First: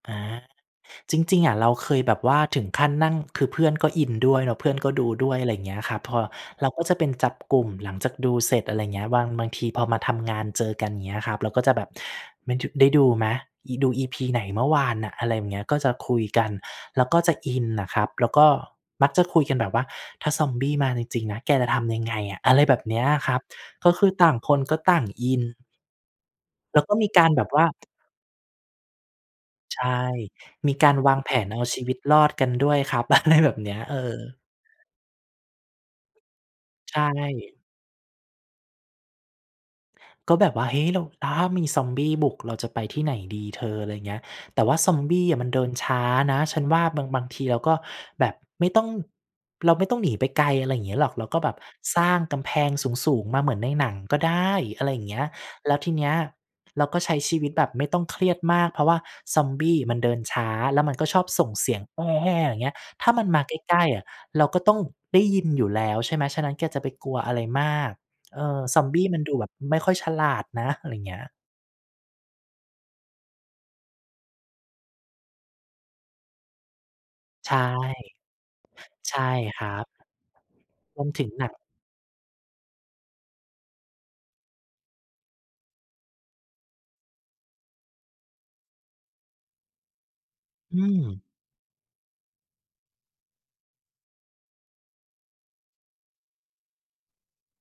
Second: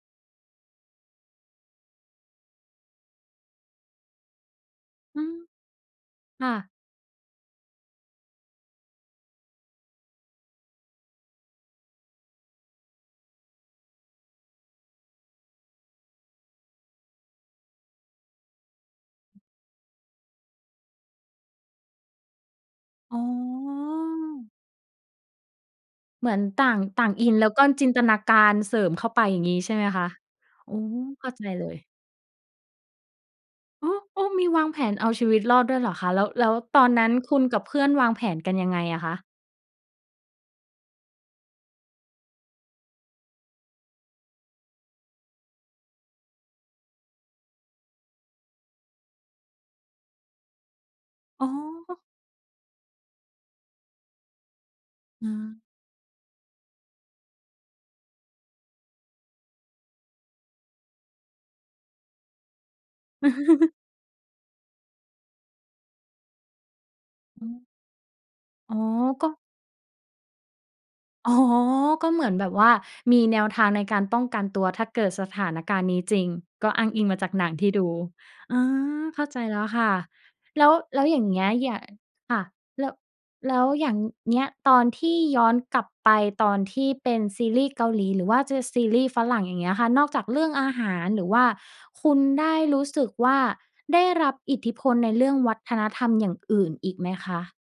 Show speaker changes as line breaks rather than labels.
อา จริง ๆ อะเราเคยแบบว่าถึงขั้นนั่ง คือเพื่อนก็อินด้วยแล้วเพื่อนก็ดู
อื
ด้ว
ม
ย อะไรอย่างเงี้ยครับ พอ
ค่
เ
ะ
ราก็จะเป็นจับกลุ่มหลังจากดูเสร็จ อะไรอย่างเงี้ย บาง บางทีพอมาทำงานเจอกัน อย่างเงี้ยครับ เราก็จะแบบ "ไม่ดึ ได้ดูไหม? อิ ดู EP. ไหนเมื่อวานน่ะ?" อะไรอย่างเงี้ย ก็จะคุยกัน แล้วก็จะอินอะครับ แล้วก็มักจะคุยกันแบบว่า "ถ้าซอมบี้มาจริง ๆ นะ แกจะทำยังไงอะ?" อะไรแบบเนี้ย
อ๋
ครับ ก็คือต่าง
อ
คนก็ต่างอิน
เหมือนต่า
แล
ง
้วก็
ต
ม
่
ี
าง
ก
อ
าร
ิน
แบ
แล้
บ
ว
ว
ก็
่า
จินตนาการเสริมเข้าไป อย่างงี้ใช่
ใ
ไ
ช
หม
่
คะ? โ
ม
อ
ี
้
กา
โ
ร
ฮ
วาง
เข
แ
้
ผ
าใจ
นเอา
เล
ชี
ย
วิตรอดกันด้วยครับ อะไร แบบเนี้ย
โอ
เ
้
ออ
โอ้ มีวางแผนเอาชีวิตรอดด้วยเหรอคะ? แล้ว แล้วตอ
ใ
น
ช
นั้นคุณ
่
กับเพื่อนวางแผนกันยังไงอะคะ?
ก็แบบว่า "เฮ้ย เรา ถ้ามีซอมบี้บุก เราจะไปที่ไหนดีเธอ?" อะไรเงี้ย "แต่ว่าซอมบี้อะมันเดินช้านะ ฉันว่าบาง บางทีเราก็แบบไม่ต้อง เราไม่ต้องหนีไปไกล อะไรเงี้ยหรอก เราก็
อ๋
แบบ
อ
สร้างกำแพงสูง ๆ มาเหมือนในหนังก็ได้" อะไรอย่างเงี้ย
เออ
"แล้วทีเนี้ยเราก็ใช้ชีวิตแบบไม่ต้องเครียดมาก เพราะว่าซอมบี้มันเดินช้าแล้วมันก็ชอบส่งเสียง แฮ่ ๆ อะไรเงี้ย ถ้ามันมาใกล้ ๆ อะเราก็ต้องได้ยินอยู่แล้วใช่ไหม ฉะนั้น แกจะไปกลัวอะไร
อืม
มาก เออ
อ๋
ซ
อ
อมบี้มัน
ก็
ดูแบบไม่ค่อยฉลาดนะ" อะไรเงี้ย
อ๋อ ก็เหมือนแบบว่ามีแนวทางในการป้องกันตัว ถ้าเกิดสถานการณ์นี้จริง ก็อ้างอิงมาจากหน
ใ
ั
ช
ง
่
ที่ดู อา
ใช
เข
่
้าใจแล
ค
้
ร
ว
ั
ค
บ
่ะ แล้ว แ
ม
ล้
ั
ว
น
อย่
ถ
า
ึ
ง
ง
เงี
ห
้
นั
ย
ง
อย่า ค่ะ แล้ว แล้วอย่างเงี้ยตอนที่ย้อนกลับไปตอนที่เป็นซีรีส์เกาหลีหรือว่าจะซีรีส์ฝรั่ง อย่างเงี้ยค่ะ นอกจากเรื่องอา
อื
หาร ห
ม
รือว่า คุณได้รู้สึกว่า ได้รับอิทธิพลในเรื่องวัฒนธรรมอย่างอื่นอีกไหมคะ?